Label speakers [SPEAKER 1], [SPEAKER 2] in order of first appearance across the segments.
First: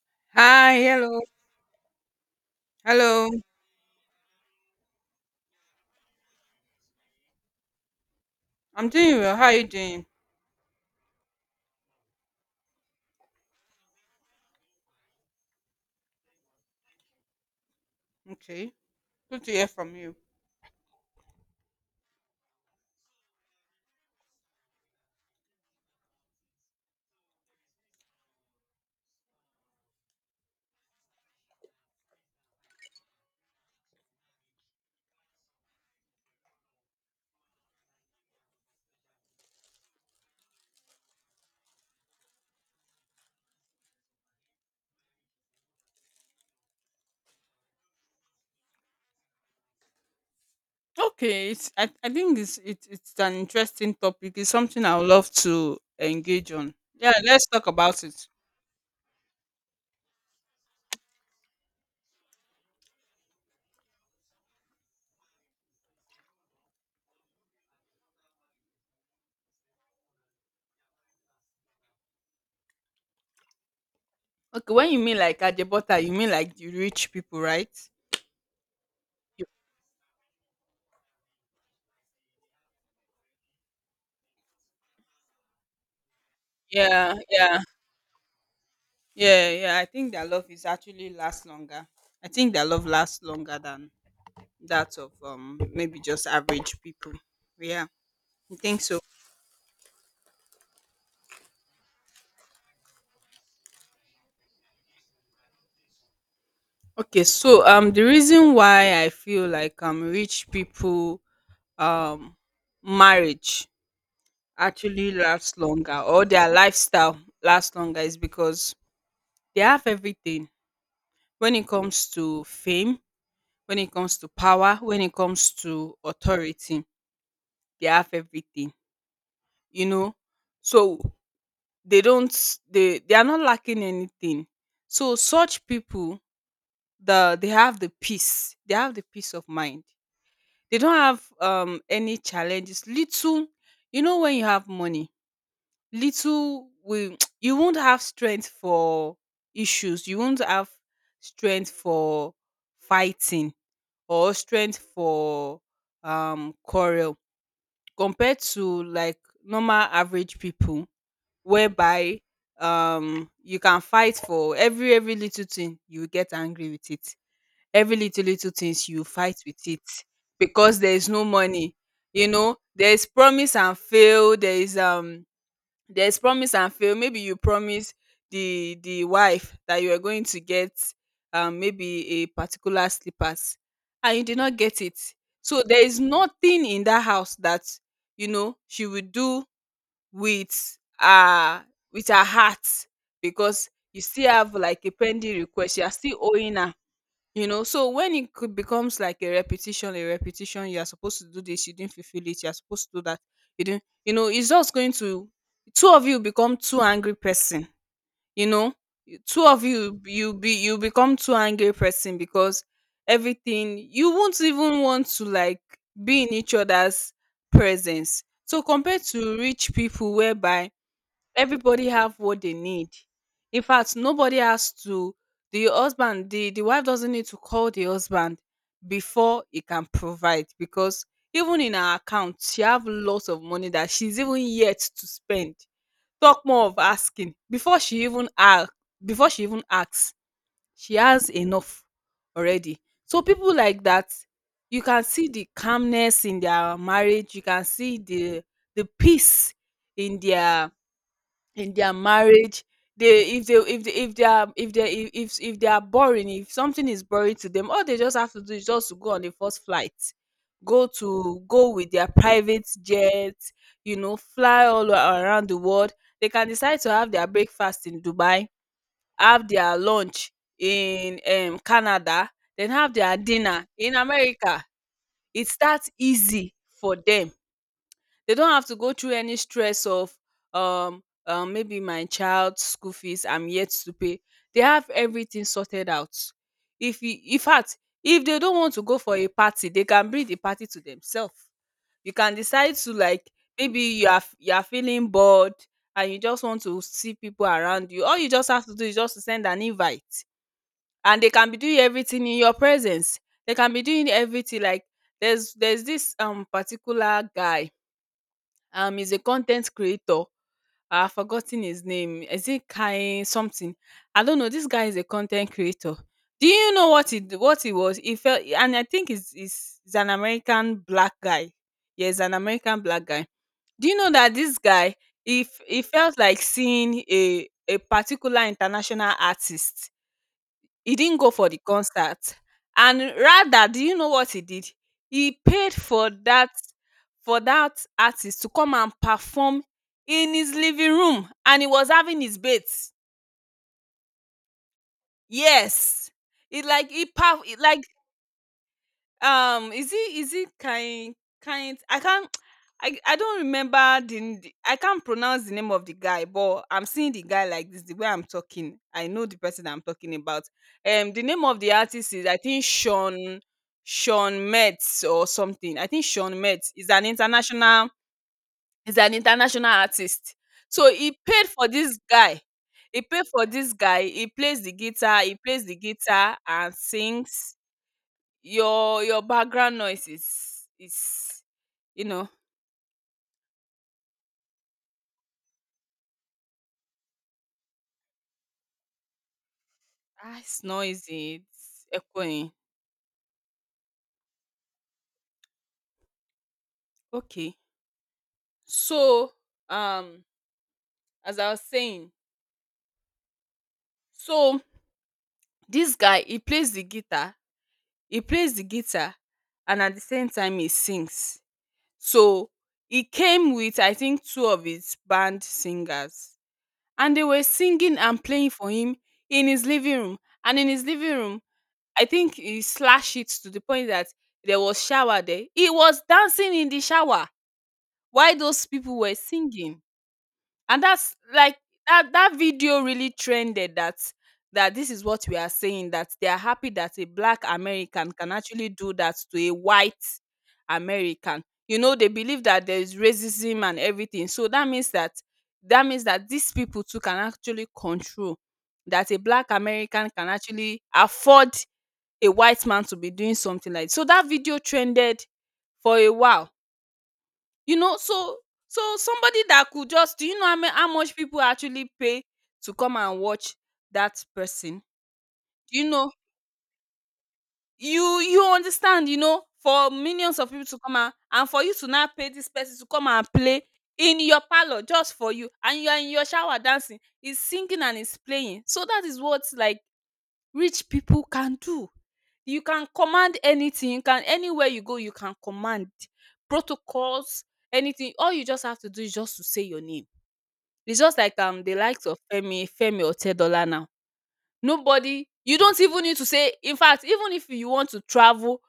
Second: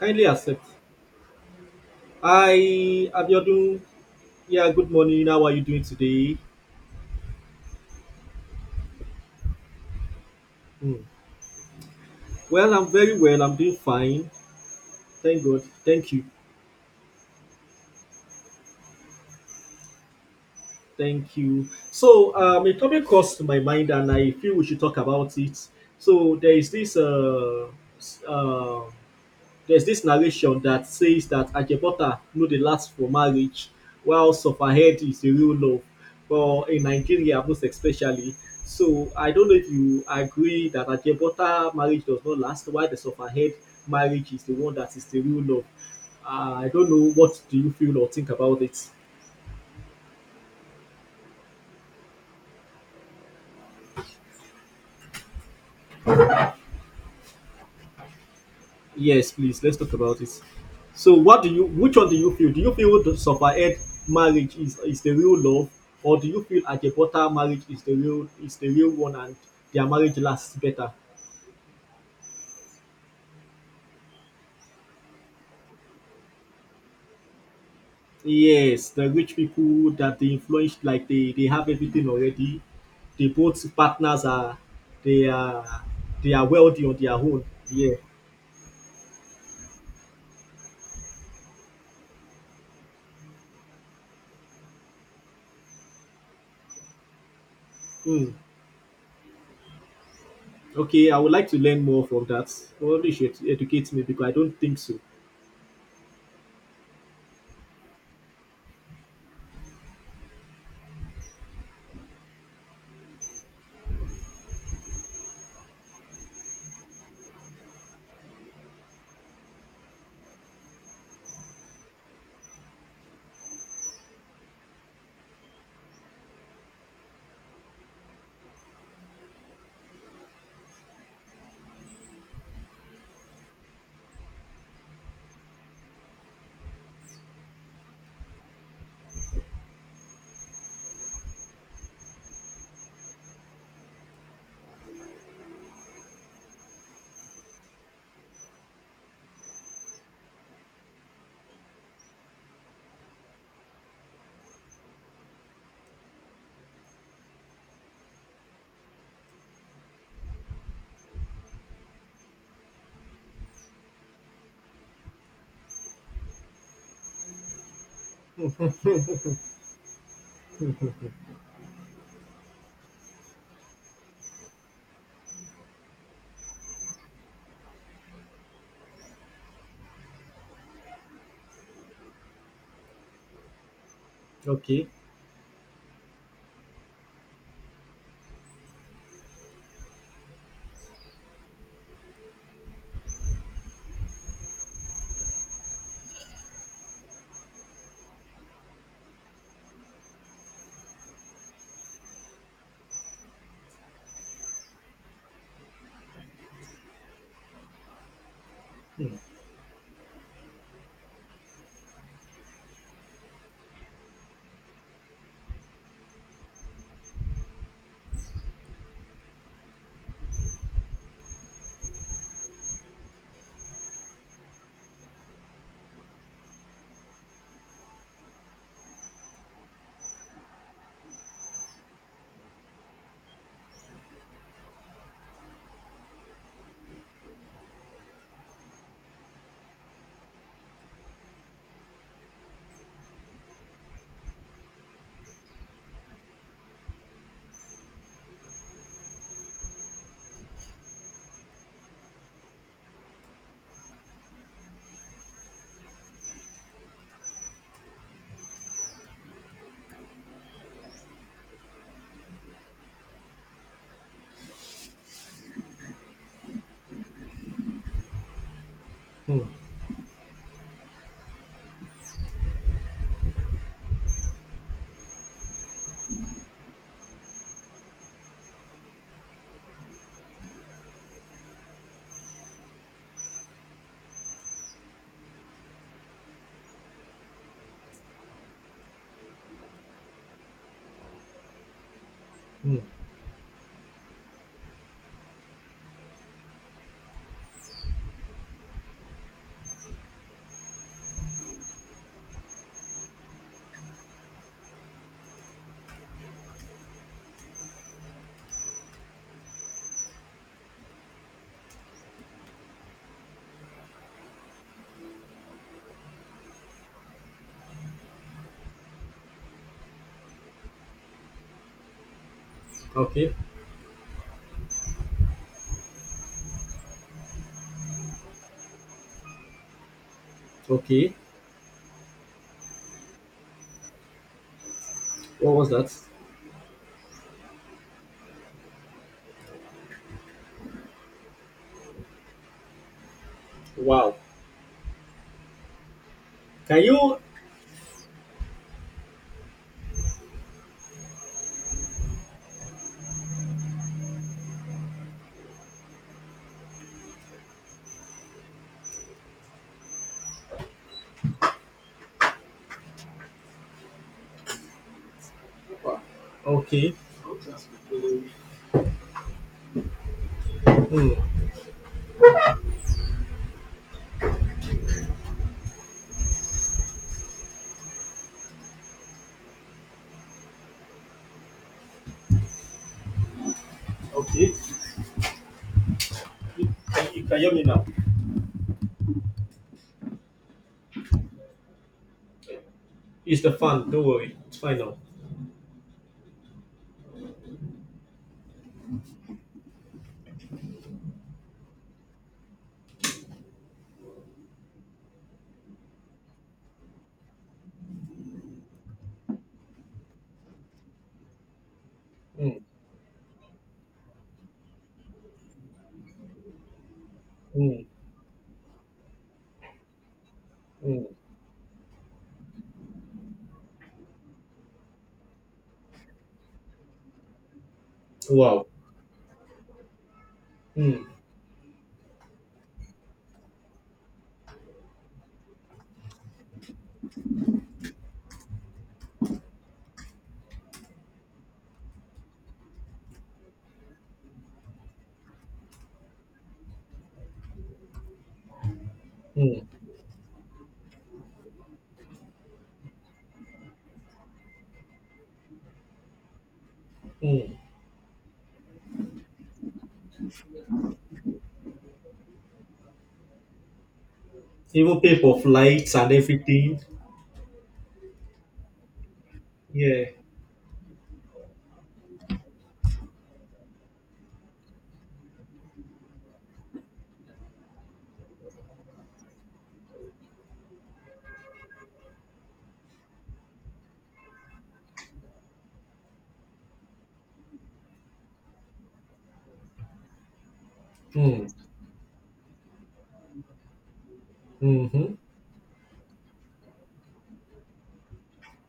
[SPEAKER 1] Kindly accept.
[SPEAKER 2] Hi, hello,
[SPEAKER 1] Hi,
[SPEAKER 2] hello.
[SPEAKER 1] Abiodun. Yeah, good morning. How are you doing today?
[SPEAKER 2] I'm doing well. How are you doing?
[SPEAKER 1] Hmm. Well, I'm very well. I'm doing fine. Thank God. Thank you.
[SPEAKER 2] Okay, good to hear from you.
[SPEAKER 1] Thank you. So, a topic crossed to my mind, and I feel we should talk about it. So, there is s- uh, there's this narration that says that Ajebota no dey last for marriage, while Surfahead is the real love, for in Nigeria most especially. So I don't know if you agree that Ajebota marriage does not last, while the Surfahead marriage is the one that is the real love. I don't know what do you feel or think about it.
[SPEAKER 2] Okay, I think it's an interesting topic. It's something I would love to engage on. Yeah, let's talk about it.
[SPEAKER 1] Yes, please. Let's talk about it. So, what do you? Which one do you feel? Do you feel the suffered marriage is the real love, or do you feel Ajebota marriage is the real one and their marriage lasts better?
[SPEAKER 2] Okay, when you mean like Ajebota, you mean like the rich people, right?
[SPEAKER 1] Yes, the rich
[SPEAKER 2] You-
[SPEAKER 1] people that they influenced, like they have everything already. They both partners are they are they are wealthy on their
[SPEAKER 2] Yeah,
[SPEAKER 1] own.
[SPEAKER 2] yeah,
[SPEAKER 1] Yeah.
[SPEAKER 2] yeah, yeah. I think their love is actually last longer. I think their love lasts longer than that of maybe just average people. Yeah,
[SPEAKER 1] Hmm.
[SPEAKER 2] I think so.
[SPEAKER 1] Okay, I would like to learn more from that. Probably you should educate me because I don't think so.
[SPEAKER 2] Okay, so the reason why I feel like rich people um marriage actually lasts longer or their lifestyle lasts longer is because they have everything when it comes to fame, when it comes to power, when it comes to authority, they have everything, you know. So they don't they are not lacking anything. So such people they have the peace, they have the peace of mind. They don't have any challenges. Little, you know, when you have money, little will you won't have strength for issues. You won't have strength for fighting or strength for quarrel compared to like normal average people whereby you can fight for every little thing, you will get angry with it. Every little things you fight with it, because there is no money. You know, there is promise and fail, there is promise and fail. Maybe you promise the wife that you are going to get maybe a particular slippers and you did not get
[SPEAKER 1] Okay.
[SPEAKER 2] it. So there is nothing in that house that, you know, she will do with uh with her heart, because you still have like a pending request, you are still owing her. You know, so when it could becomes like a repetition, you are supposed to do this, you didn't fulfill it, you are supposed to do that, you didn't, you know, it's just going to, two of you become two angry person, you know. Two of you you be you become two angry person, because everything, you won't even want to like be in each other's presence. So compared to rich people, whereby everybody have what they need. In fact, nobody has to, the husband, the wife doesn't need to call the husband before he can provide, because even in her account she have lots of money that she's even yet to spend. Talk more of asking. Before she even asks, she has enough already. So people like that, you can see the calmness in their marriage, you can see the peace in their in their marriage. They if they if they if they are if they are boring, if something is boring to them, all they just have to do is just to go on the first flight, go with their private jet, you know, fly around the world. They can decide to have their breakfast in Dubai,
[SPEAKER 1] Hmm.
[SPEAKER 2] have their lunch in Canada, then have their dinner in America. It's that easy for them. They don't have to go through any stress of maybe my child's school fees I'm yet to pay. They have everything sorted out. If you, in fact, if they don't want to go for a party, they can bring the party to themselves. You can decide
[SPEAKER 1] Hmm.
[SPEAKER 2] to like maybe you are feeling bored and you just want to see people around you. All you just have to do is just to send an invite, and they can be doing everything in your presence. They can be doing everything like there's this particular guy, he's a content creator. I've forgotten his name. Is it Kai something? I don't know. This guy is a content creator. Do you know what what he was? He felt, and I think he's an American black guy. Yes, an American black guy.
[SPEAKER 1] Okay.
[SPEAKER 2] Do you know that this guy, if he felt like seeing a particular international artist, he
[SPEAKER 1] Okay.
[SPEAKER 2] didn't go for the concert, and rather, do you know what he did? He
[SPEAKER 1] What was
[SPEAKER 2] paid
[SPEAKER 1] that?
[SPEAKER 2] for that, for that artist to come and perform in his living room, and he was having his bath.
[SPEAKER 1] Wow.
[SPEAKER 2] Yes. He
[SPEAKER 1] Can
[SPEAKER 2] like he
[SPEAKER 1] you?
[SPEAKER 2] perf like is it kind kind I can't I don't remember the, the, I can't pronounce the name of the guy, but I'm seeing the guy like this. The way I'm talking, I know the person I'm talking about. The name of the artist is, I think, Sean, Sean Metz or something. I think Sean Metz is
[SPEAKER 1] Okay.
[SPEAKER 2] an international, is an international artist. So
[SPEAKER 1] Hmm.
[SPEAKER 2] he paid for this guy. He paid for this guy. He plays the guitar. He plays the guitar and sings. Your background noise is, you know.
[SPEAKER 1] Okay. You you can hear me now.
[SPEAKER 2] Ah, it's noisy, it's echoing.
[SPEAKER 1] It's the fan. Don't worry. It's fine now.
[SPEAKER 2] Okay, so um as I was saying, so this guy, he plays the guitar, he plays the guitar, and at the same time he sings. So
[SPEAKER 1] Hmm.
[SPEAKER 2] he came with I think two of his band singers, and they were
[SPEAKER 1] Hmm.
[SPEAKER 2] singing and playing for him in his living room, and in his
[SPEAKER 1] Hmm.
[SPEAKER 2] living room, I think he slashed it to the point that there was shower there. He was dancing in the shower while those
[SPEAKER 1] Wow.
[SPEAKER 2] people were singing. And
[SPEAKER 1] Hmm.
[SPEAKER 2] that's like, that that video really trended. That that this is what we are saying, that they are happy that a black American can actually do that to a white American. You know, they believe that there is racism and everything. So that means that, that means that these people too can actually control, that a black
[SPEAKER 1] Hmm.
[SPEAKER 2] American can actually afford a white man to be doing something like, so that video trended for a while,
[SPEAKER 1] Hmm.
[SPEAKER 2] you know. So, so somebody that could just do, you know how many, how much people actually pay to come and watch that person,
[SPEAKER 1] Even pay for
[SPEAKER 2] you
[SPEAKER 1] flights
[SPEAKER 2] know.
[SPEAKER 1] and everything.
[SPEAKER 2] You understand? You know, for
[SPEAKER 1] Yeah.
[SPEAKER 2] millions of people to come and for you to now pay this person to come and play in your parlor just for you, and you are in your shower dancing, he's singing and he's playing. So that is what like rich people can do. You can command anything, you can, anywhere you go, you can command protocols, anything. All you just have to do is just to say your name. It's just like
[SPEAKER 1] Hmm.
[SPEAKER 2] the likes of Femi, Femi Otedola now.
[SPEAKER 1] Mm-hmm.
[SPEAKER 2] Nobody, you don't even need to say. In fact, even if you want to travel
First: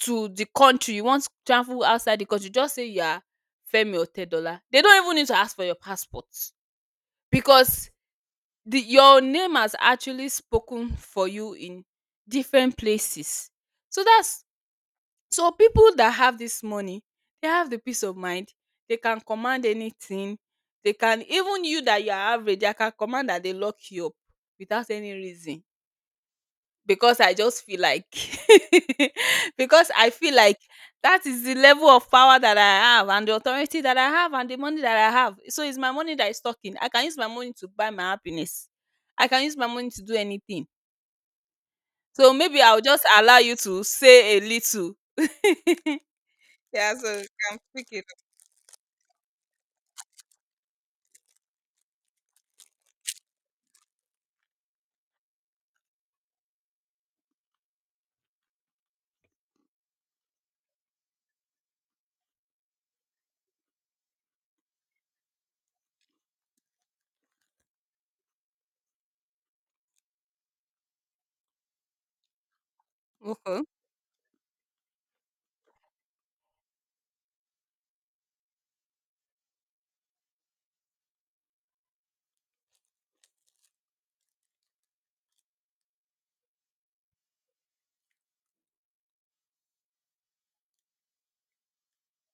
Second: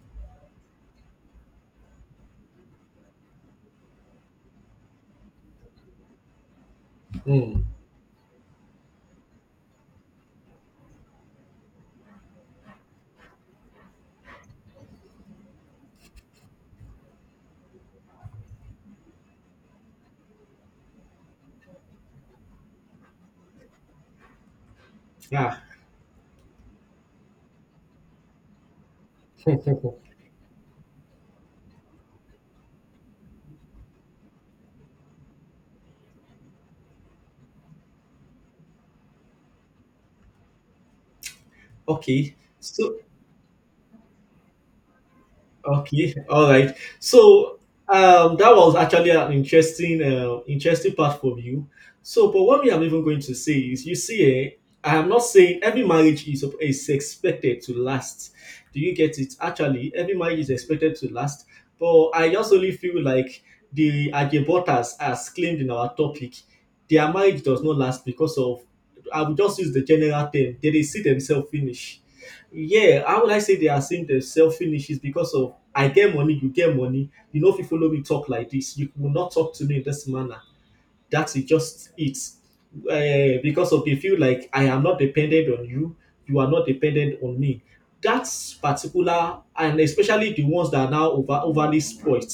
[SPEAKER 2] to the country, you want to travel outside the country, just say you are Femi Otedola. They don't even need to ask for your passport,
[SPEAKER 1] Hmm.
[SPEAKER 2] because the your name has actually spoken for you in different places. So that's, so people that have this money, they have the peace of mind, they can command anything, they can even, you that you are average, they can command that they lock you up without any
[SPEAKER 1] Yeah.
[SPEAKER 2] reason, because I just feel like because I feel like that is the level of power that I have, and the authority that I have, and the money that I have. So it's my money that is talking. I can use my money to buy my happiness. I can use my money to do anything. So
[SPEAKER 1] Okay.
[SPEAKER 2] maybe I'll
[SPEAKER 1] So,
[SPEAKER 2] just allow you to say a little.
[SPEAKER 1] okay, all right.
[SPEAKER 2] Yeah, so you can
[SPEAKER 1] So
[SPEAKER 2] pick it
[SPEAKER 1] that was actually an interesting part for you. So, but what we am even going to say is, you see, I am not saying every marriage is expected to last. Do you get it? Actually, every marriage is expected to last. But I just only feel like the Ajebotas, as claimed in our topic, their marriage does not last because of. I will just use the general term. They dey see themselves finish, yeah, how would
[SPEAKER 2] up.
[SPEAKER 1] I say
[SPEAKER 2] Okay.
[SPEAKER 1] they are seeing themselves finish is because of I get money. You know, if you follow me talk like this, you will not talk to me in this manner. That is just it. Because of they feel like I am not dependent on you, you are not dependent on me. That's particular, and especially the ones that are now overly spoilt,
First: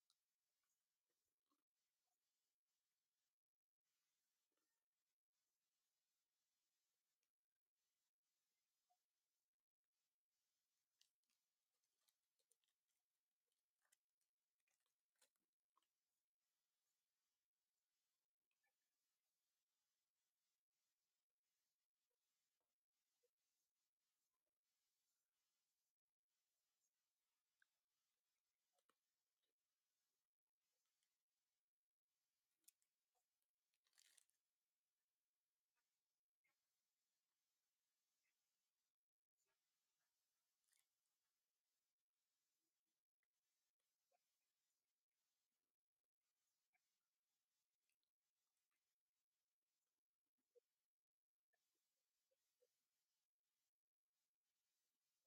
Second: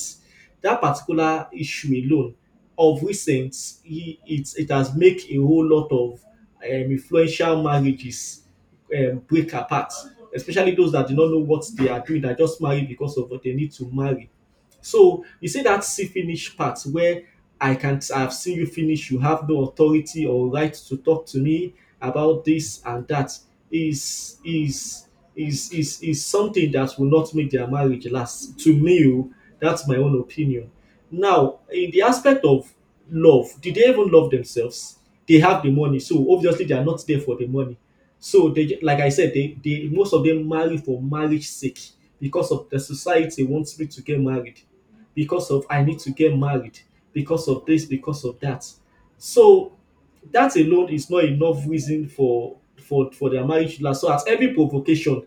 [SPEAKER 1] that particular issue alone, of recent, it has made a whole lot of influential marriages break apart, especially those that do not know what they are doing, that just marry because of what they need to marry. So you see that see finish part where I can't, I've seen you finish. You have no authority or right to talk to me about this and that. Is is is something that will not make their marriage last. To me, oh, that's my own opinion. Now, in the aspect of love, did they even love themselves? They have the money, so obviously they are not there for the money. So they, like I said, they most of them marry for marriage sake because of the society wants me to get married, because of I need to get married, because of this, because of that. So that alone is not enough reason for for their marriage to last. So at every provocation,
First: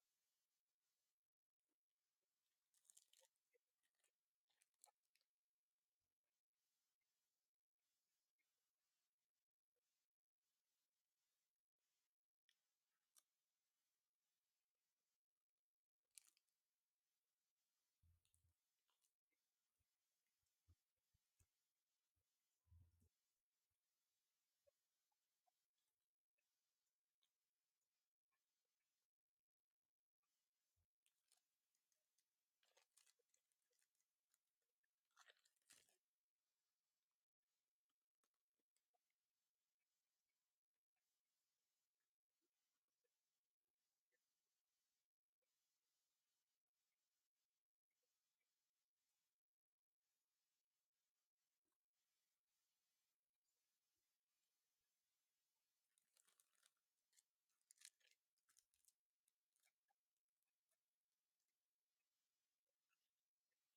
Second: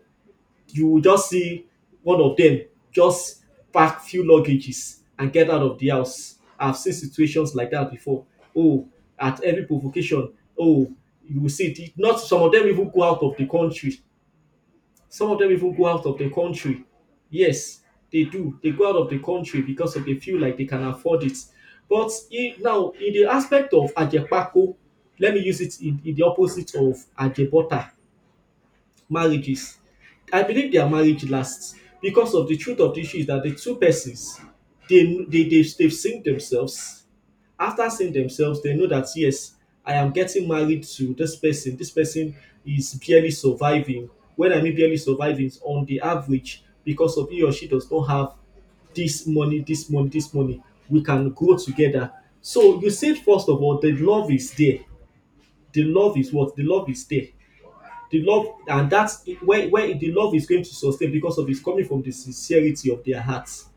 [SPEAKER 1] you will just see one of them just pack few luggages and get out of the house. I've seen situations like that before. Oh, at every provocation, oh, you will see it. Not some of them even go out of the country, some of them even go out of the country Yes, they do. They go out of the country because of they feel like they can afford it. But now, in the aspect of Ajepako, let me use it in the opposite of Ajebota marriages. I believe their marriage lasts because of the truth of the issue is that the two persons they've seen themselves. After seeing themselves, they know that yes, I am getting married to this person. This person is barely surviving. When I mean barely surviving, is on the average because of he or she does not have this money. We can grow together. So you said first of all, the love is there. The love is what? The love is there. The love, and that's where the love is going to sustain because of it's coming from the sincerity of their hearts,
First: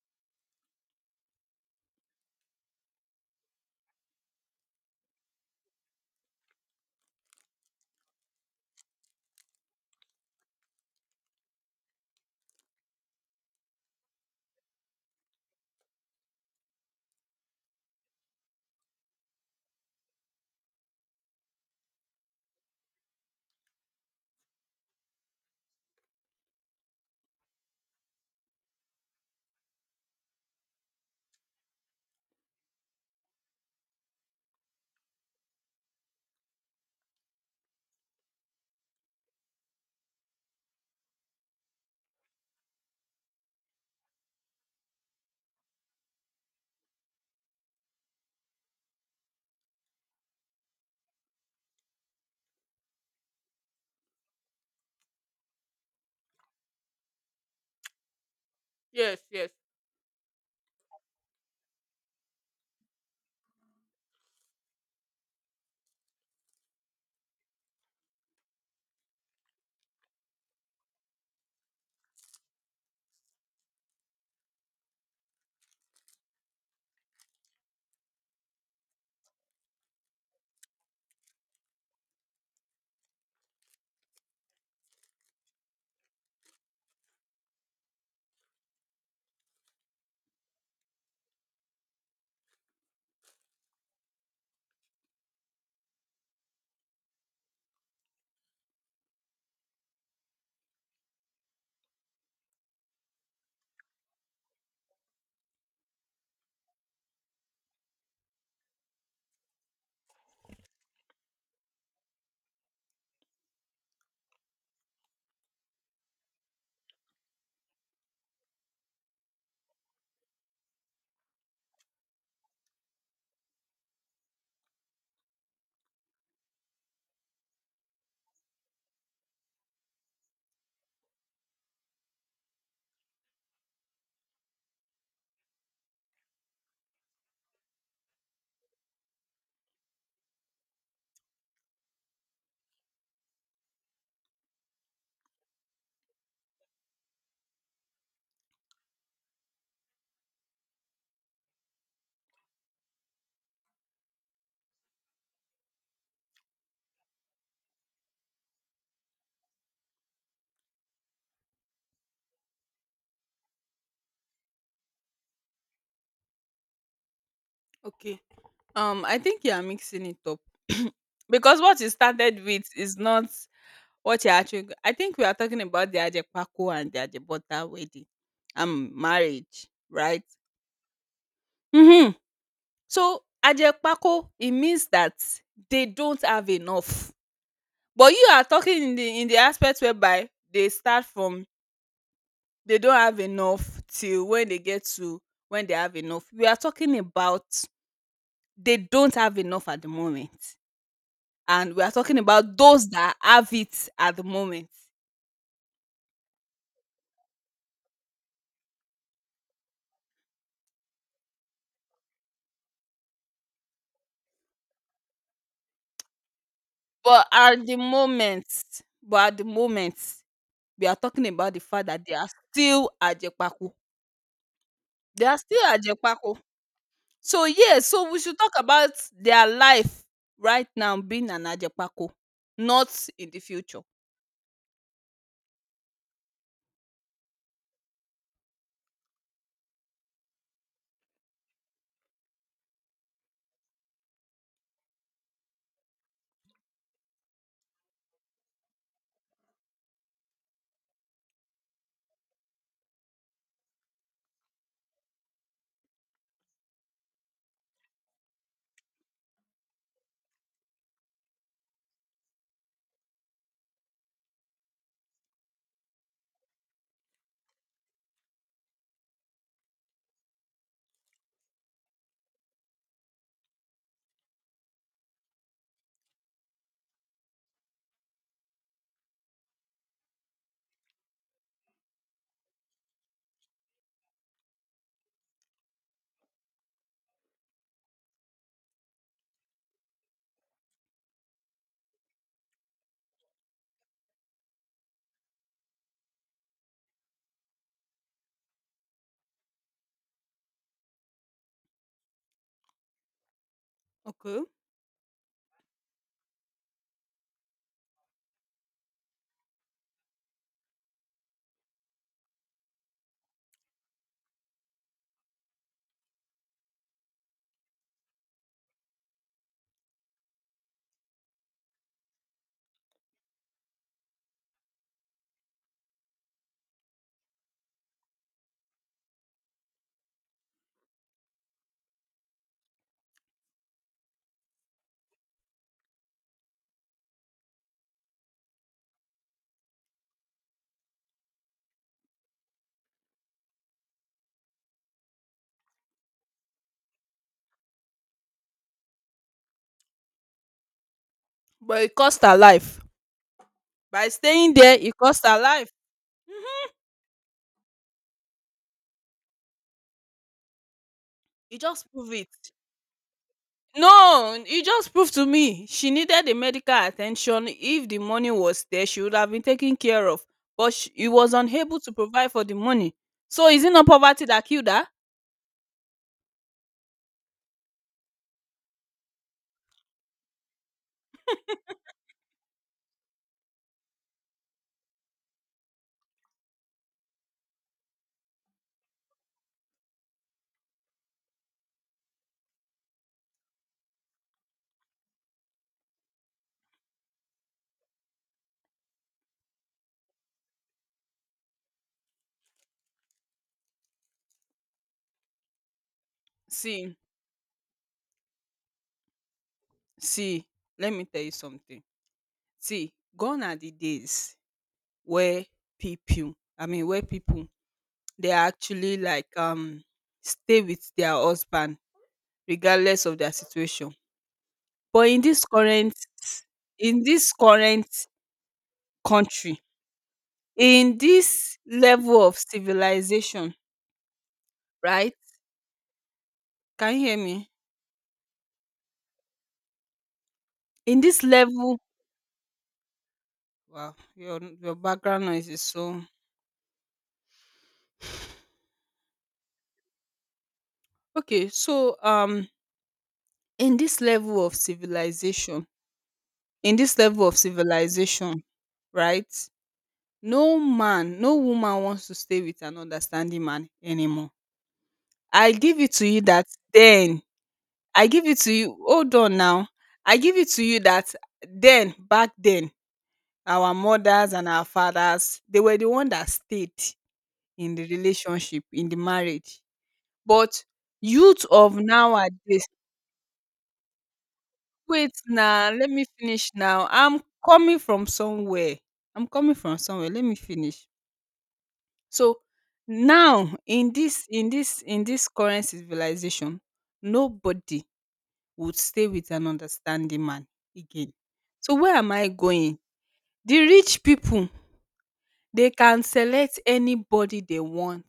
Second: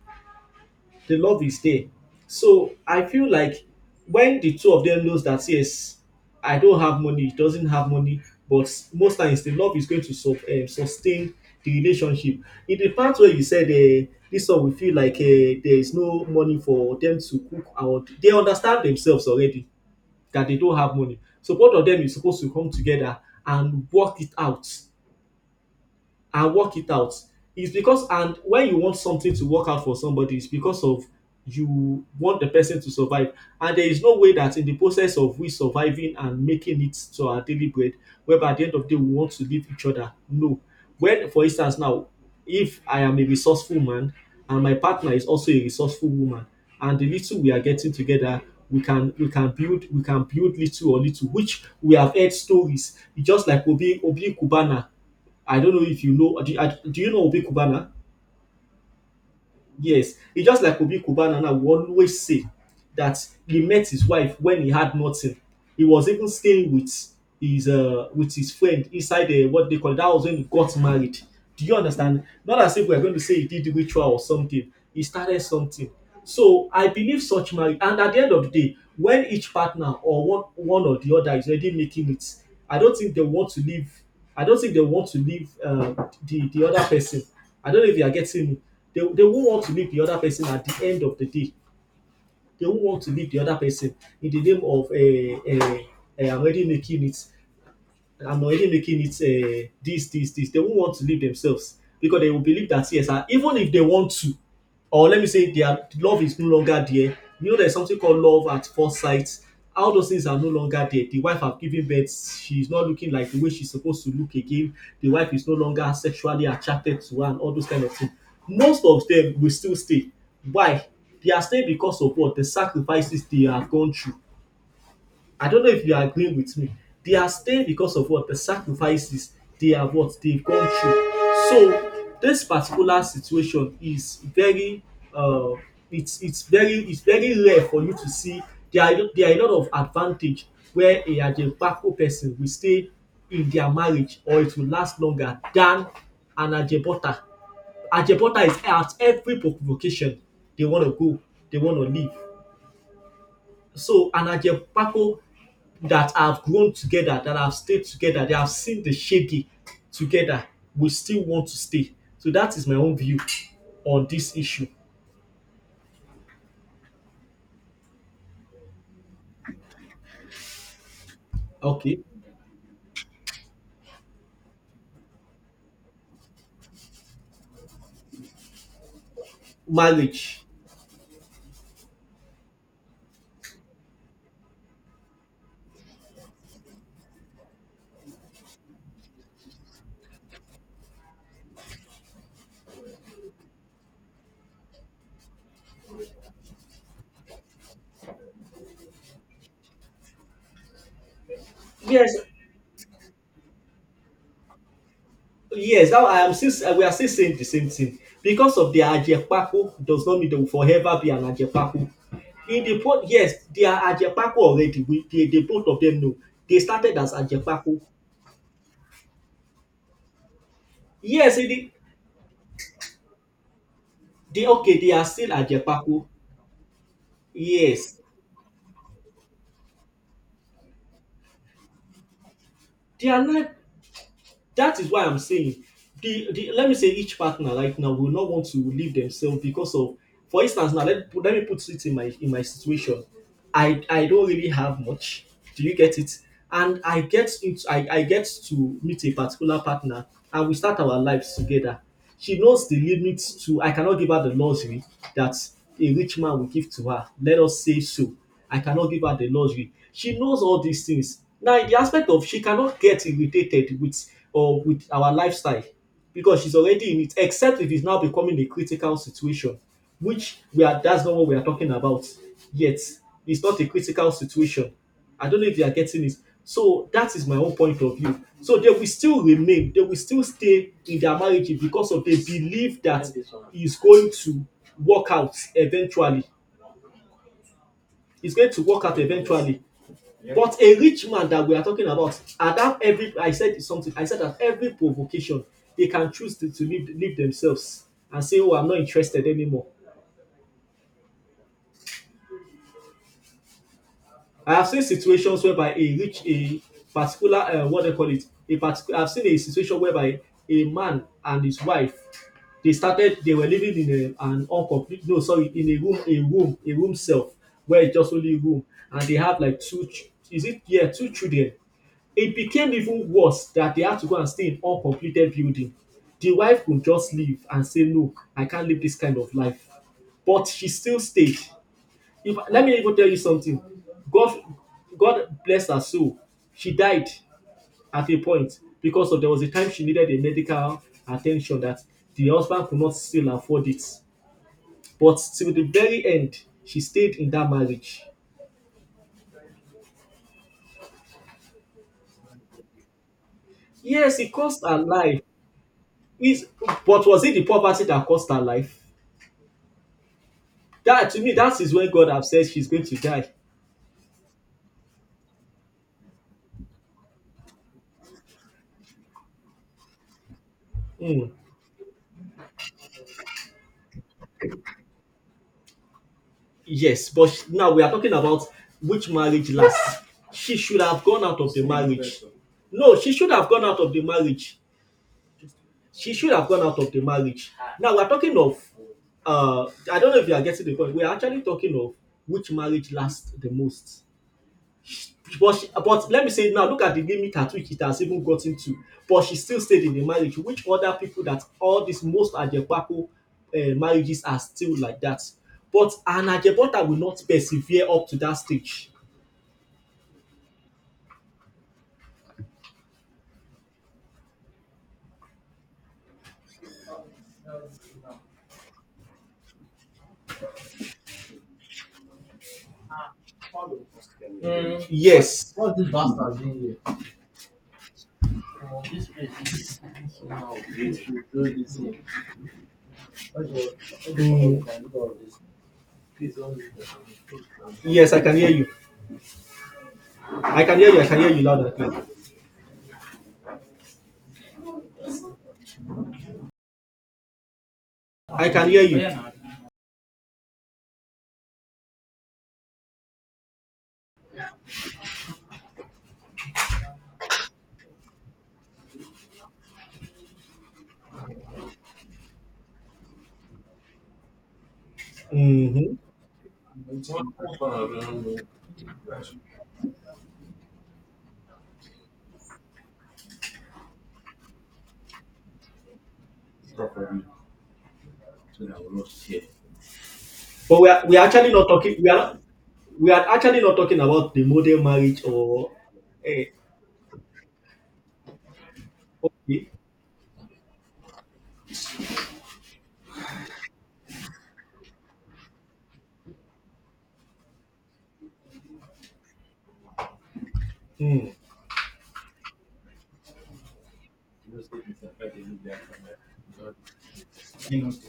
[SPEAKER 1] the love is there. So I feel like when the two of them knows that yes, I don't have money, he doesn't have money, but most times the love is going to sustain the relationship. In the part where you said this one, we feel like there is no money for them to cook, or they understand themselves already that they don't have money. So both of them is supposed to come together and work it out and work it out. It's because, and when you want something to work out for somebody, it's because of you want the person to survive. And there is no way that in the process of we surviving and making it to our daily bread, whereby at the end of the day we want to leave each other. No. When for instance now, if I am a resourceful man and my partner is also a resourceful woman, and the little we are getting together, we can build little or little which we have heard stories. It's just like Obi Kubana. I don't know if you know. Do you know Obi Kubana?
[SPEAKER 2] Yes, yes.
[SPEAKER 1] Yes. It's just like Obi Kubana, and will always say that he met his wife when he had nothing. He was even staying with his friend inside the what they call, that was when he got married. Do you understand? Not as if we're going to say he did ritual or something. He started something. So I believe such marriage, and at the end of the day, when each partner or one or the other is already making it, I don't think they want to leave. I don't think they want to leave the other person. I don't know if you are getting me. They won't want to leave the other person at the end of the day. They won't want to leave the other person in the name of I'm already making it. I'm already making it this, this, this. They won't want to leave themselves because they will believe that yes, ah, even if they want to, or let me say their love is no longer there. You know, there's something called love at first sight. All those things are no longer there. The wife have given birth. She's not looking like the way she's supposed to look again. The wife is no longer sexually attracted to her and all those kind of things. Most of them will still stay. Why? They are staying because of what, the sacrifices they have gone through. I don't know if you are agreeing with me. They are staying because of what? The sacrifices they have what? They've gone through. So this particular situation is very uh it's it's very rare for you to see. There are a lot of advantage where a ajebako person will stay in their marriage, or it will last longer than an ajebota. Ajebota is at every provocation they want to go, they want to leave. So an ajebako that have grown together, that have stayed together, they have seen the shege together, will still want to stay. So that is my own view on this issue.
[SPEAKER 2] Okay. I think you are mixing it up. Because what you
[SPEAKER 1] Okay,
[SPEAKER 2] started with is not, what you actually, I think we are talking about the Ajepaku and the Ajebọ́tà wedding and marriage, right?
[SPEAKER 1] marriage.
[SPEAKER 2] Mhm. So, Ajepaku, it means that they don't have enough. But you are talking in the, in the aspect whereby they start from they don't have enough till when they get to when they have enough. We are talking about they don't have enough at the moment, and we are
[SPEAKER 1] Yes,
[SPEAKER 2] talking about those that have it at the moment.
[SPEAKER 1] yes. Now I am still, we are still saying the same thing because of the ajepako does not mean they will forever be an ajepako. In the pot, yes, they are ajepako already. They both of them know they started as
[SPEAKER 2] But at the
[SPEAKER 1] ajepako.
[SPEAKER 2] moment but at the moment we are talking
[SPEAKER 1] Yes, in
[SPEAKER 2] about the
[SPEAKER 1] the,
[SPEAKER 2] fact that they are still Ajepaku.
[SPEAKER 1] they okay. They are
[SPEAKER 2] They
[SPEAKER 1] still
[SPEAKER 2] are still
[SPEAKER 1] ajepako.
[SPEAKER 2] Ajepaku. So yes,
[SPEAKER 1] Yes,
[SPEAKER 2] so we should talk about their life right now being an Ajepaku, not
[SPEAKER 1] they are
[SPEAKER 2] in the
[SPEAKER 1] not.
[SPEAKER 2] future.
[SPEAKER 1] That is why I'm saying the let me say each partner right now will not want to leave themselves because of, for instance now, let me put it in my situation. I don't really have much. Do you get it? And I get to meet a particular partner and we start our lives together. She knows the limits to I cannot give her the luxury that a rich man will give to her. Let us say so. I cannot give her the luxury. She knows all these things. Now, in the aspect of, she cannot get irritated with or with our lifestyle because she's already in it, except if it's now becoming a critical situation, which we are that's not what we are talking about yet. It's not a critical situation. I don't know if you are getting it. So that is my own point of view. So they will still remain, they will still stay in their marriage because of they believe that is going to work out eventually. It's going to work out eventually. But a rich man that we are talking about, at that every I said something, I said that every provocation, they can choose to leave, leave themselves and say, oh, I'm not interested anymore.
[SPEAKER 2] Okay.
[SPEAKER 1] I have seen situations whereby a rich, a particular, what they call it, a particular. I've seen a situation whereby a man and his wife, they started, they were living in a, an uncomplete, no, sorry, in a room, a room self, where it's just only room, and they have like two, is it yeah, two children. It became even worse that they had to go and stay in uncompleted building. The wife could just leave and say, no, I can't live this kind of life, but she still stayed. If let me even tell you something, God God bless her soul. She died at a point because of there was a time she needed a medical attention that the husband could not still afford it. But till the very end, she stayed in that marriage.
[SPEAKER 2] But it cost her life. By
[SPEAKER 1] Yes, it
[SPEAKER 2] staying
[SPEAKER 1] cost
[SPEAKER 2] there,
[SPEAKER 1] her
[SPEAKER 2] it
[SPEAKER 1] life.
[SPEAKER 2] cost her life.
[SPEAKER 1] Is but was it the poverty that cost her life? That to me, that
[SPEAKER 2] You
[SPEAKER 1] is
[SPEAKER 2] just
[SPEAKER 1] when God
[SPEAKER 2] prove
[SPEAKER 1] have said
[SPEAKER 2] it.
[SPEAKER 1] she's going to die.
[SPEAKER 2] No, you just proved to me she needed the medical attention. If the money was there, she would have been taken care of. But she, he
[SPEAKER 1] Hmm.
[SPEAKER 2] was unable to provide for the money. So is it not poverty that killed her?
[SPEAKER 1] Yes, but now we are talking about which marriage lasts. She should have gone out of the She marriage. Better. No, she should have gone out of the marriage. She should have gone out of the marriage. Now we are talking of I don't know if you are getting the point. We are actually talking of which marriage lasts the most. But she, but let me say now, look at the limit at which it has even gotten to. But she still stayed in the marriage. Which other people that all these most Ajebaku marriages are still like that? But an Ajebota
[SPEAKER 2] See,
[SPEAKER 1] will not persevere up to that stage.
[SPEAKER 2] see, let me tell you something. See, gone are the days where people, I mean, where people, they are actually like, stay with their husband regardless of their situation.
[SPEAKER 1] Mm.
[SPEAKER 2] But
[SPEAKER 1] Yes,
[SPEAKER 2] in this current country, in this level of civilization, right? Can you hear me?
[SPEAKER 1] yes, I can hear you. I can hear
[SPEAKER 2] In
[SPEAKER 1] you. I can
[SPEAKER 2] this
[SPEAKER 1] hear you loud and
[SPEAKER 2] level,
[SPEAKER 1] clear.
[SPEAKER 2] wow, your background noise is so
[SPEAKER 1] I can hear you.
[SPEAKER 2] okay. So, in this level of civilization in this level of civilization, right? No man, no woman wants to stay with an understanding man anymore. I give it
[SPEAKER 1] Hmm.
[SPEAKER 2] to you that then, I give it to you, hold on now. I give it to you that then, back then, our mothers and our fathers, they were the one that stayed in the relationship, in the marriage. But
[SPEAKER 1] But we are
[SPEAKER 2] youth
[SPEAKER 1] actually not
[SPEAKER 2] of
[SPEAKER 1] talking. We are not,
[SPEAKER 2] nowadays,
[SPEAKER 1] we are actually not talking about the model
[SPEAKER 2] wait
[SPEAKER 1] marriage
[SPEAKER 2] now,
[SPEAKER 1] or.
[SPEAKER 2] let me
[SPEAKER 1] Eh,
[SPEAKER 2] finish now. I'm coming from somewhere. I'm coming
[SPEAKER 1] okay.
[SPEAKER 2] from somewhere. Let me finish. So now in this current civilization, nobody would stay with an understanding man again.
[SPEAKER 1] Mm,
[SPEAKER 2] So where am I going? The rich people, they can select anybody they want.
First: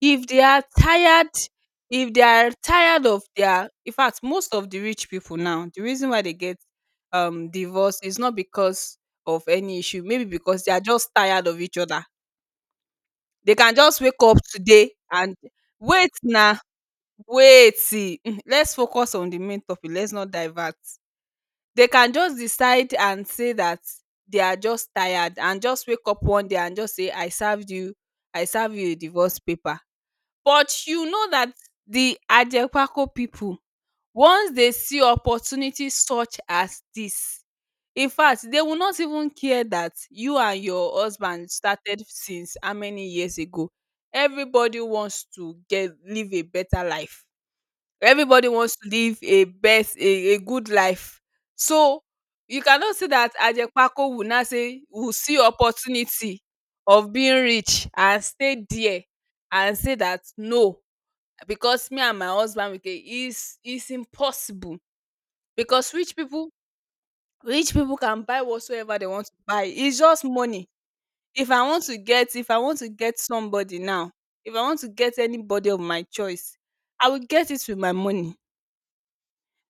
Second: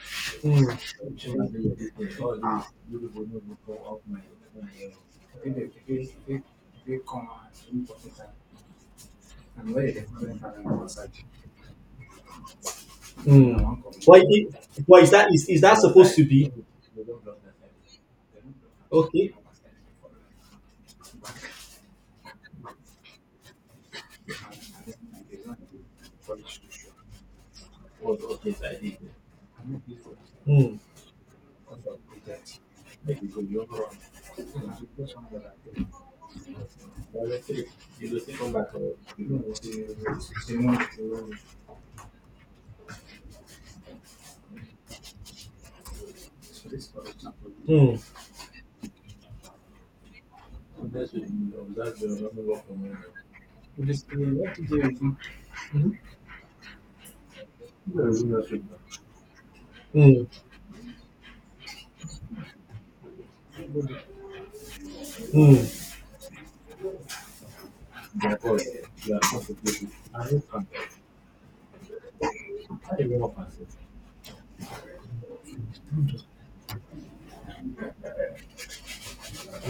[SPEAKER 2] If they are
[SPEAKER 1] mm.
[SPEAKER 2] tired, if they are tired of their, in fact, most of the rich people now, the reason why they get divorced is not because of any issue, maybe because they are just tired of each other. They can
[SPEAKER 1] Mm.
[SPEAKER 2] just
[SPEAKER 1] Why
[SPEAKER 2] wake up
[SPEAKER 1] did,
[SPEAKER 2] today
[SPEAKER 1] why
[SPEAKER 2] and
[SPEAKER 1] is that
[SPEAKER 2] wait
[SPEAKER 1] supposed to be
[SPEAKER 2] na, wait till let's focus on
[SPEAKER 1] okay?
[SPEAKER 2] the main topic, let's not divert. They can just decide and say that they are just tired and just wake up one day and just say I served you, I serve you a divorce paper.
[SPEAKER 1] Mm.
[SPEAKER 2] But you know that the Ajekwako people, once they see opportunity such as this, in fact they will not even care that you and your husband started since how many years ago. Everybody wants to get live a better life.
[SPEAKER 1] Mm.
[SPEAKER 2] Everybody wants to live a best a good life. So you cannot say that Ajepako will now say will see opportunity of being rich and stay there and say that
[SPEAKER 1] Mm.
[SPEAKER 2] no, because me and my husband we can, is impossible. Because
[SPEAKER 1] Mm.
[SPEAKER 2] rich people, rich people can buy whatsoever they want to buy. It's just money. If I want to get if I want to get somebody now, if I want to get anybody of my choice, I will get it with my money.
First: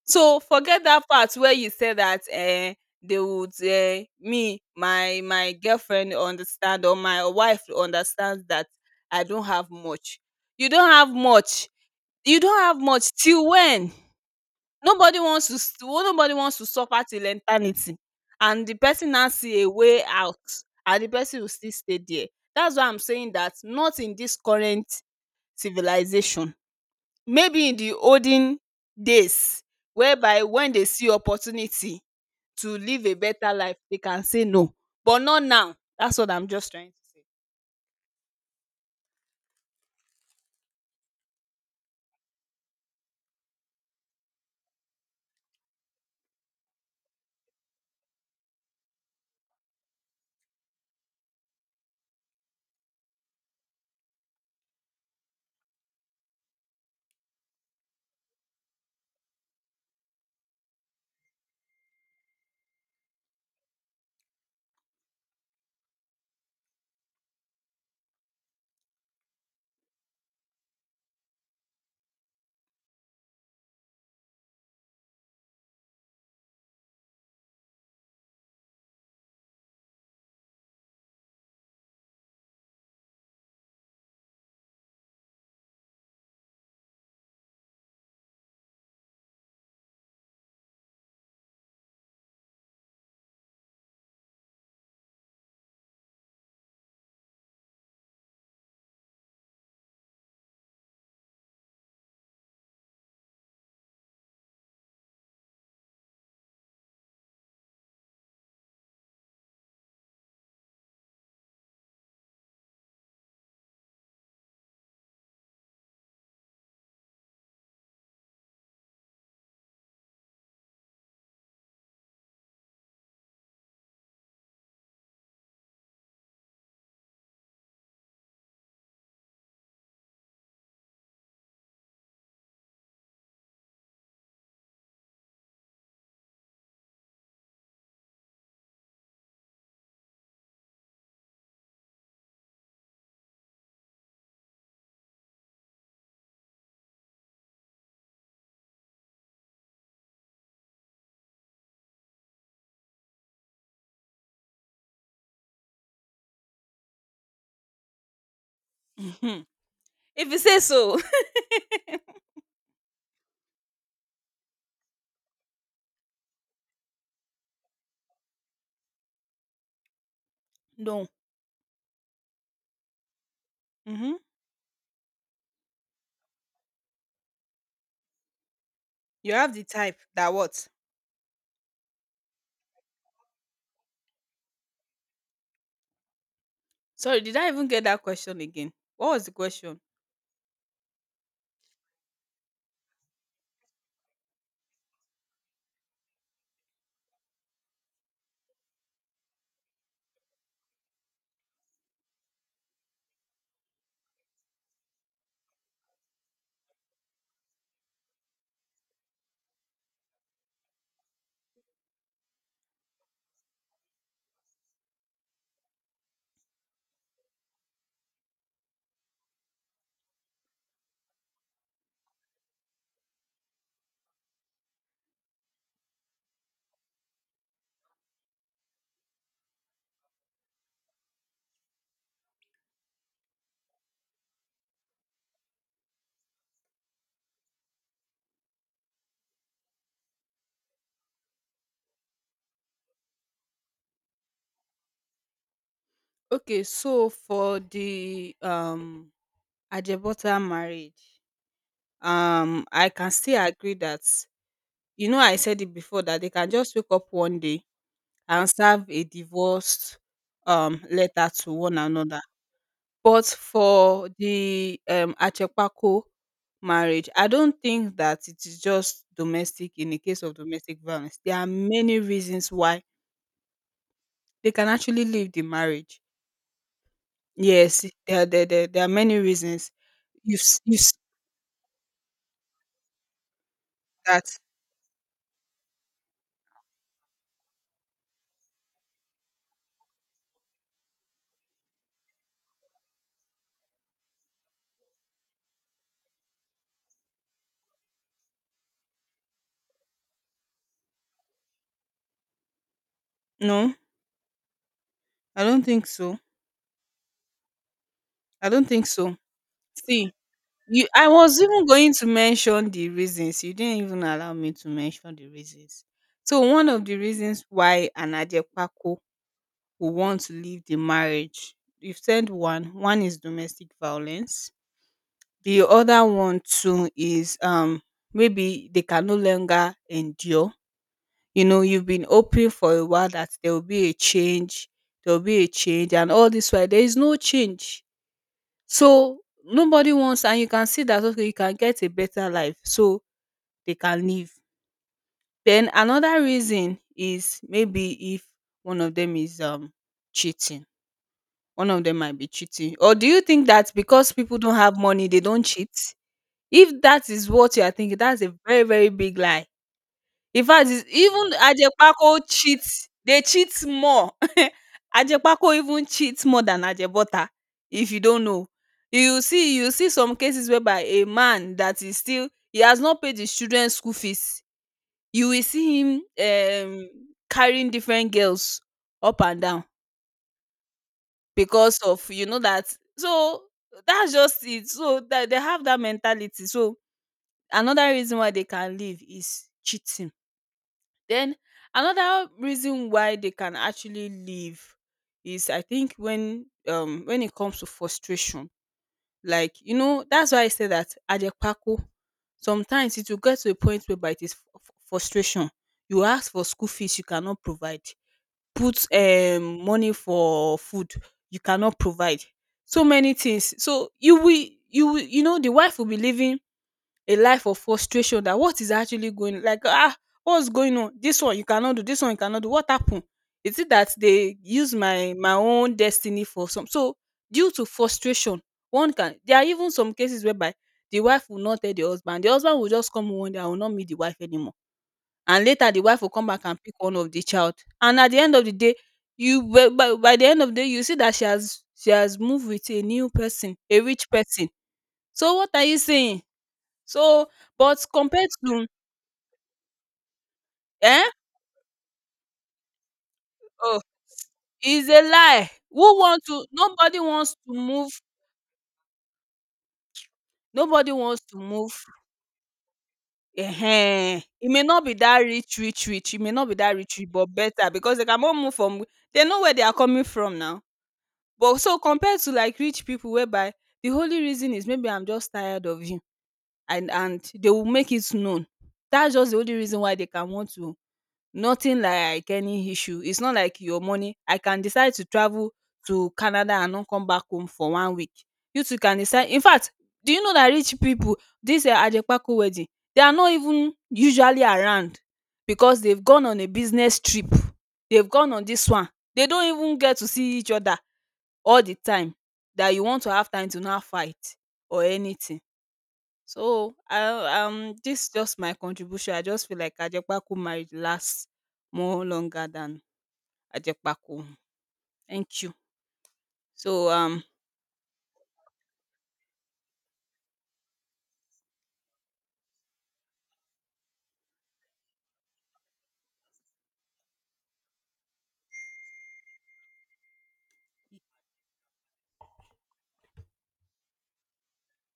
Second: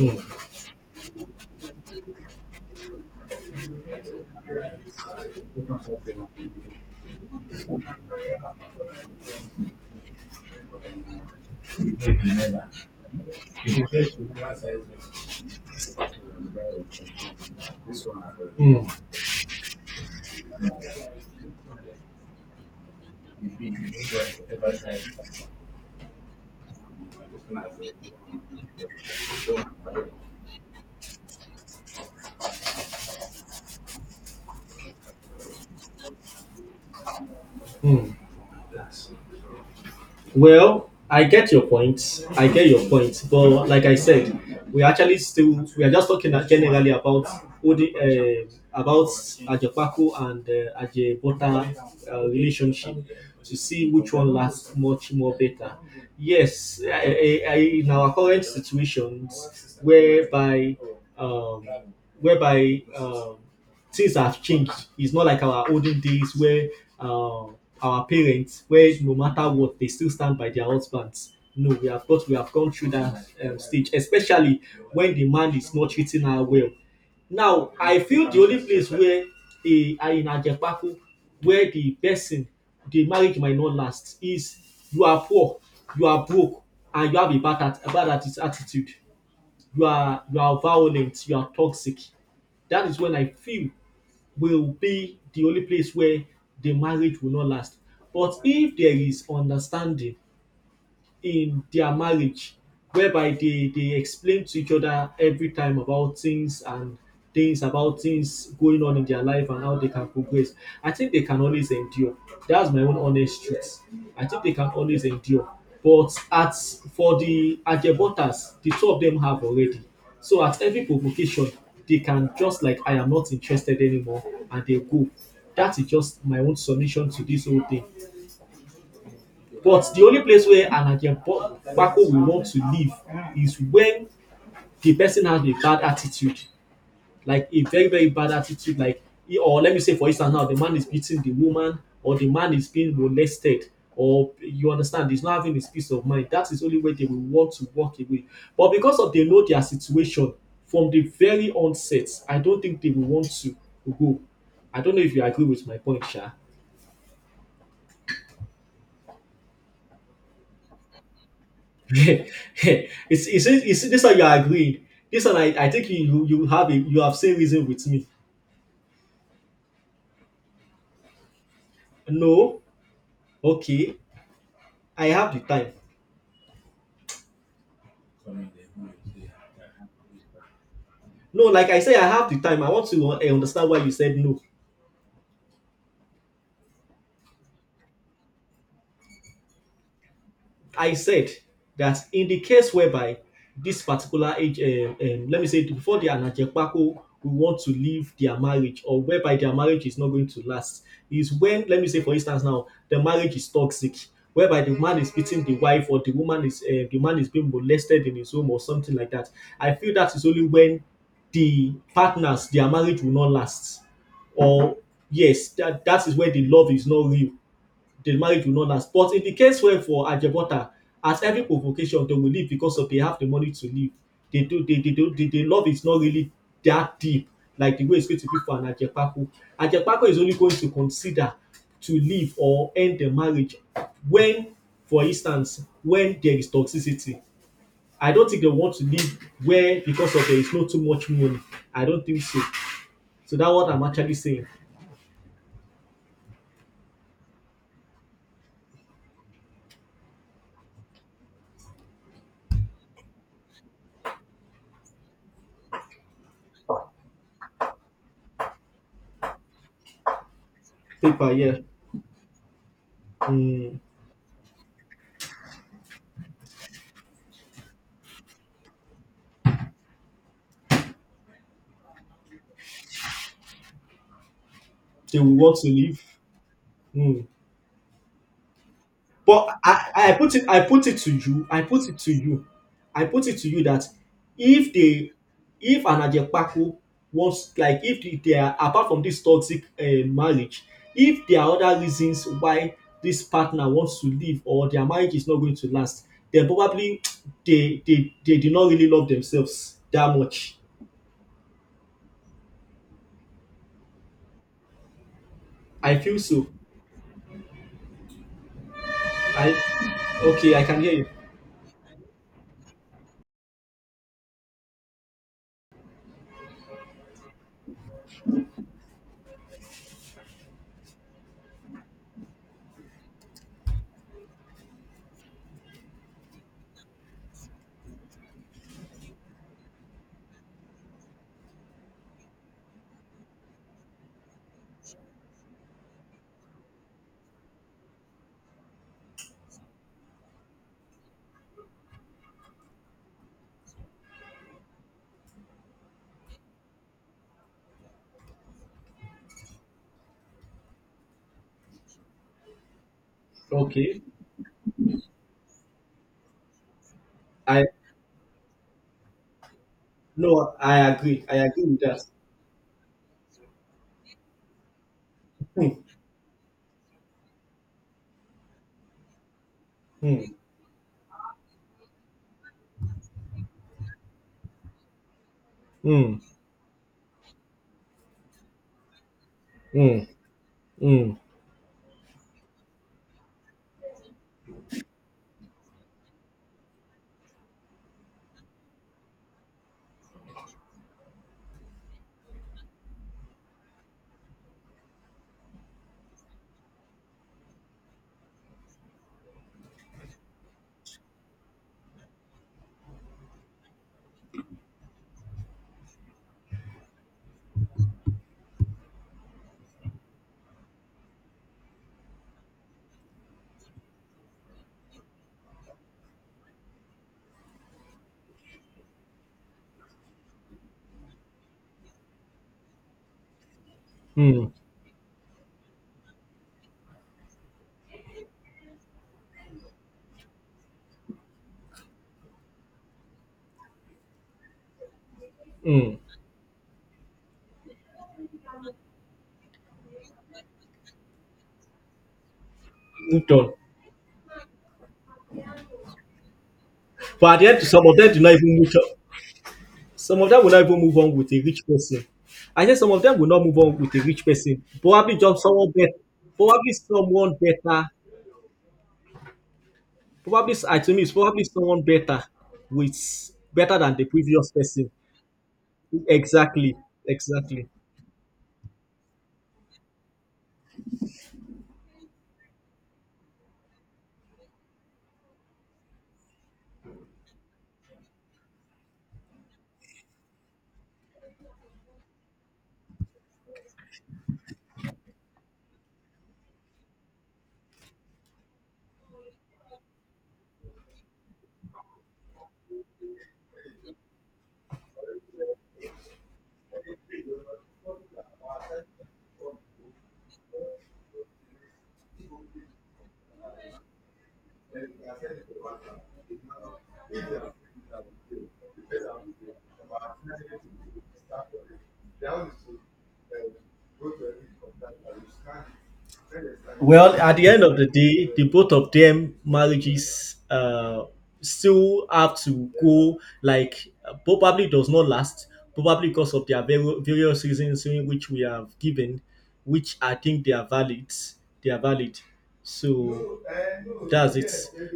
[SPEAKER 2] So forget that part where you say that eh, they would eh, me, my girlfriend understand or my wife understands that I don't have much. You don't have much. You don't have much till when? Nobody wants to suffer till eternity and the
[SPEAKER 1] Mm.
[SPEAKER 2] person now see a way out and the person will still stay there. That's why I'm saying that not in this current civilization. Maybe in the olden days whereby when they see opportunity to live a better life, they can say no. But not now. That's what I'm just trying to
[SPEAKER 1] Mm. Well, I get your point. I get your point. But like I said, we actually still we are just talking generally about Odi, about Ajepaku and Ajebota relationship, to see which one lasts much more better. Yes, in our current situations, whereby um, whereby things have changed. It's not like our olden days where uh, our parents, where no matter what, they still stand by their husbands. No, we have got, we have gone through that stage, especially when the man is not treating her well. Now, I feel the only place where a, in Ajepaku, where the person, the marriage might not last is you are poor, you are broke, and you have a bad, at, a bad attitude. You are violent, you are toxic. That is when I feel will be the only place where the marriage will not last. But if there is understanding in their marriage, whereby they explain to each other every time about things and things about things going on in their life and how they can progress, I think they can always endure. That's my own honest truth. I think they can always endure. But as for the Ajebutas, the two of them have already, so at every provocation they can just like I am not interested anymore, and they go. That is just my own submission to this whole thing. But the only place where Anakem Bako will want to live is when the person has a bad attitude, like a very, very bad attitude. Like, or let me say, for instance, now the man is beating the woman, or the man is being molested, or you understand, he's not having his peace of mind. That is only where they will want to walk away. But because of they know their situation from the very onset, I don't think they will want to go. I don't know if you agree with my point, Sha.
[SPEAKER 2] say. Mhm. If you say so.
[SPEAKER 1] It's this one you are agreeing. This one I think you have a, you have same reason with me.
[SPEAKER 2] No.
[SPEAKER 1] No, okay,
[SPEAKER 2] Mhm.
[SPEAKER 1] I have the time.
[SPEAKER 2] You have the type that what?
[SPEAKER 1] No, like I say, I have the time. I want to understand why you said no.
[SPEAKER 2] Sorry, did I even get that question again? What was the question?
[SPEAKER 1] I said that in the case whereby this particular age, let me say, before they are Najepako, we want to leave their marriage or whereby their marriage is not going to last, is when, let me say, for instance, now the marriage is toxic, whereby the man is beating the wife or the woman is, the man is being molested in his home or something like that. I feel that is only when the partners, their marriage will not last. Or, yes, that, that is where the love is not real, the marriage will not last. But in the case where for Ajebota, at every provocation they will leave because of they have the money to leave. They do the love is not really that deep like the way it's going to be for an Ajepako. Ajepako is only going to consider to leave or end the marriage when, for instance, when there is toxicity. I don't think they want to leave where because of there is not too much money. I don't think so. So that's what I'm actually saying.
[SPEAKER 2] Okay, so for the Ajebota marriage, I can still agree that, you know, I said it before that they can just wake up one day and serve a divorce letter
[SPEAKER 1] Paper,
[SPEAKER 2] to
[SPEAKER 1] yeah.
[SPEAKER 2] one another. But
[SPEAKER 1] Mm,
[SPEAKER 2] for the Achepako marriage, I don't think that it is just domestic, in the case of domestic violence. There are many reasons why they can actually
[SPEAKER 1] they
[SPEAKER 2] leave
[SPEAKER 1] will
[SPEAKER 2] the
[SPEAKER 1] want to
[SPEAKER 2] marriage.
[SPEAKER 1] leave. Mm.
[SPEAKER 2] Yes, there are many
[SPEAKER 1] But
[SPEAKER 2] reasons. You've s-
[SPEAKER 1] I put
[SPEAKER 2] you've
[SPEAKER 1] it to you, I put it to you, I put it to you that
[SPEAKER 2] that.
[SPEAKER 1] if they if an Ajepaku wants like if they are apart from this toxic marriage, if there are other reasons why this partner wants to leave or their marriage is not going to last, then probably they they did not really love themselves that much.
[SPEAKER 2] No, I don't think
[SPEAKER 1] I
[SPEAKER 2] so.
[SPEAKER 1] feel so.
[SPEAKER 2] I don't think so.
[SPEAKER 1] I
[SPEAKER 2] See,
[SPEAKER 1] okay, I can
[SPEAKER 2] you,
[SPEAKER 1] hear you.
[SPEAKER 2] I was even going to mention the reasons. You didn't even allow me to mention the reasons. So one of the reasons why an Adepaku would want to leave the marriage, you've said one. One is domestic violence. The other one too is maybe they can no longer endure. You know, you've been hoping for a while that there will be a change. There will be a change, and all this while there is no change. So nobody wants, and you can see that okay you can get a better life, so they can leave. Then another reason is maybe if one of them is cheating. One of them might be cheating. Or do you think that
[SPEAKER 1] Okay.
[SPEAKER 2] because people don't have money they don't cheat? If that is what you
[SPEAKER 1] I
[SPEAKER 2] are thinking, that's a very very big lie. In
[SPEAKER 1] no,
[SPEAKER 2] fact, it's
[SPEAKER 1] I agree.
[SPEAKER 2] even
[SPEAKER 1] I agree with that.
[SPEAKER 2] Ajepako cheats, they cheat more. Ajepako
[SPEAKER 1] Hmm.
[SPEAKER 2] even cheats more than Ajebọ́ta, if you don't know. You see some
[SPEAKER 1] Hmm.
[SPEAKER 2] cases whereby a man that is still, he has not paid his children's school fees, you will see him,
[SPEAKER 1] Hmm.
[SPEAKER 2] um, carrying different girls up and down
[SPEAKER 1] Mm, mm,
[SPEAKER 2] because of, you know that so, that's just it. So, that they have that mentality. So, another reason why they can leave is cheating. Then another reason why they can actually leave is, I think when, when it comes to frustration, like you know, that's why I say that Ajepaku, sometimes it will get to a point whereby it is frustration. You ask for school fees, you cannot provide. Put money for food, you cannot provide. So many things. So you will, you know, the wife will be living a life of frustration, that what is actually going, like ah, what's going on, this one you cannot do, this one you cannot do, what happened? Is it that they
[SPEAKER 1] mm,
[SPEAKER 2] use my own destiny for some? So due to frustration, one can, there are even some cases whereby the wife will not tell the husband, the husband will just come home one day and will not meet the wife anymore, and later the
[SPEAKER 1] mm.
[SPEAKER 2] wife will come back and pick one of the child, and at the end of the day, you by the end of the day you see that she has moved with a new
[SPEAKER 1] Moved on.
[SPEAKER 2] person, a rich person. So what are you saying? So,
[SPEAKER 1] But at the end,
[SPEAKER 2] but
[SPEAKER 1] some of them do
[SPEAKER 2] compared
[SPEAKER 1] not even
[SPEAKER 2] to,
[SPEAKER 1] move on. Some of them will not even move
[SPEAKER 2] eh?
[SPEAKER 1] on with a rich person. I said some of them will not move on
[SPEAKER 2] Oh,
[SPEAKER 1] with a rich person.
[SPEAKER 2] it's a
[SPEAKER 1] Probably just
[SPEAKER 2] lie.
[SPEAKER 1] someone better.
[SPEAKER 2] Who want to,
[SPEAKER 1] Probably
[SPEAKER 2] nobody wants
[SPEAKER 1] someone
[SPEAKER 2] to
[SPEAKER 1] better.
[SPEAKER 2] move
[SPEAKER 1] Probably I
[SPEAKER 2] nobody
[SPEAKER 1] to me it's
[SPEAKER 2] wants to
[SPEAKER 1] probably
[SPEAKER 2] move,
[SPEAKER 1] someone better with better than the
[SPEAKER 2] ehen. E
[SPEAKER 1] previous
[SPEAKER 2] may not
[SPEAKER 1] person.
[SPEAKER 2] be that rich rich rich, e may not be that
[SPEAKER 1] Exactly.
[SPEAKER 2] rich rich but better,
[SPEAKER 1] Exactly.
[SPEAKER 2] because they cannot move from, they know where they are coming from now. But so compared to like rich people, whereby the only reason is maybe I'm just tired of you, and they will make it known. That's just the only reason why they can want to, nothing like any issue. It's not like your money. I can decide to travel to Canada and not come back home for one week. You too can decide. In fact, do you know that rich people, this Ajepako wedding, they are not even usually around because they've gone on a business trip. They've gone on this one. They don't even get to see each other all the time, that you want to have time to now fight or anything. So, I this just my contribution. I just feel like Ajepaku marriage lasts more longer than Ajepaku. Thank you. So,
[SPEAKER 1] Well, at the end of the day, the both of them marriages still have to go like probably does not last, probably because of their various reasons in which we have given, which I think they are valid. They are valid. So that's it.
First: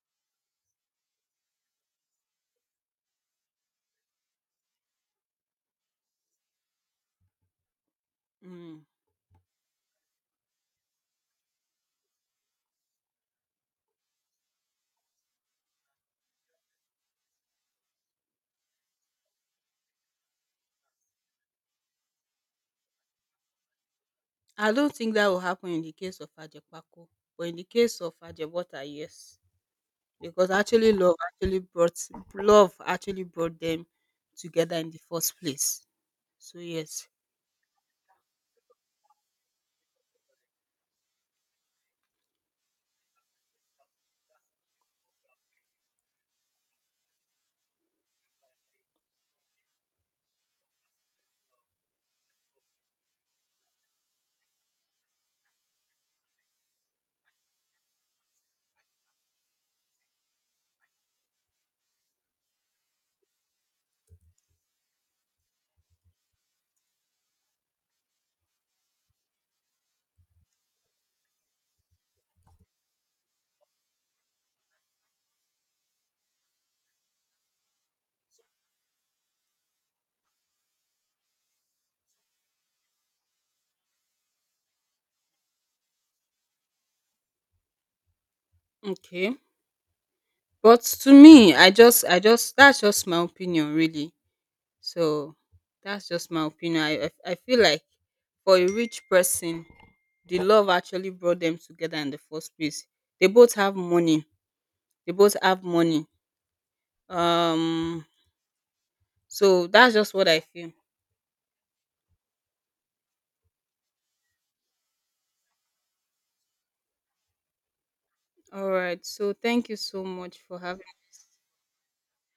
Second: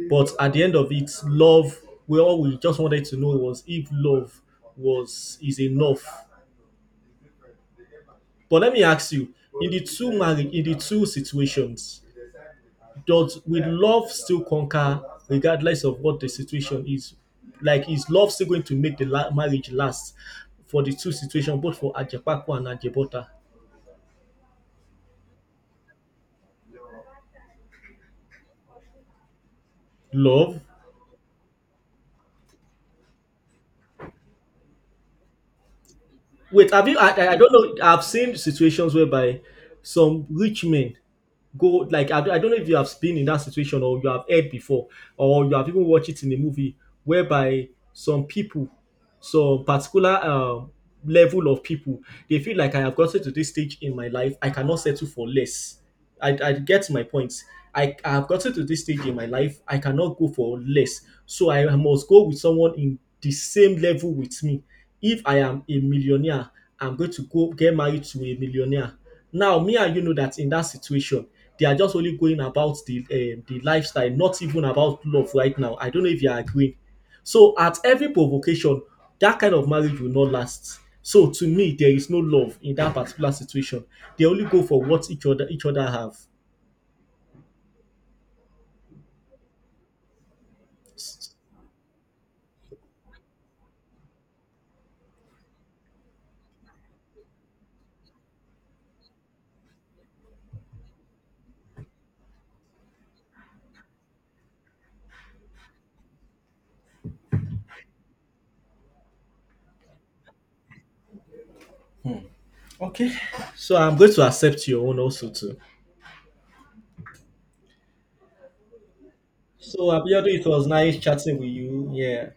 [SPEAKER 1] But at the end of it, love. We all we just wanted to know was if love was is enough. But let
[SPEAKER 2] mm,
[SPEAKER 1] me ask you: in the two marriage, in the two situations, does will love still conquer regardless of what the situation is? Like is love still going to make the marriage last for the two situations, both for Ajepako and Ajebota?
[SPEAKER 2] I don't think that will happen in the case of Ajepaku, but in the case of Ajebota, yes, because
[SPEAKER 1] Love.
[SPEAKER 2] actually love actually brought them together in the first place. So
[SPEAKER 1] Wait, have you?
[SPEAKER 2] yes,
[SPEAKER 1] I I don't know. I've seen situations whereby some rich men go like I don't know if you have been in that situation or you have heard before or you have even watched it in a movie whereby some people some particular level of people, they feel like I have gotten to this stage in my life, I cannot settle for less. I get my point. I have gotten to this stage in my life, I cannot go for less. So I must go with someone in the same level with me. If I am a millionaire, I'm going to go get married to a millionaire. Now, me and you know that in that situation, they are just only going about the lifestyle, not even about love right now. I don't know if you are agreeing. So, at every provocation, that kind of marriage will not last. So, to me, there is no love in that particular situation. They only go for what each other have.
[SPEAKER 2] okay. But to me, I just, that's just my opinion really. So that's just my opinion. I feel like for a rich person, the love actually brought them together in the first place. They both have money. They both have money. Um, so that's just what I feel.
[SPEAKER 1] Okay. So, I'm going to accept your own also too.
[SPEAKER 2] All right. So thank you
[SPEAKER 1] So,
[SPEAKER 2] so
[SPEAKER 1] Abiodun,
[SPEAKER 2] much
[SPEAKER 1] it
[SPEAKER 2] for
[SPEAKER 1] was
[SPEAKER 2] having.
[SPEAKER 1] nice chatting with you. Yeah.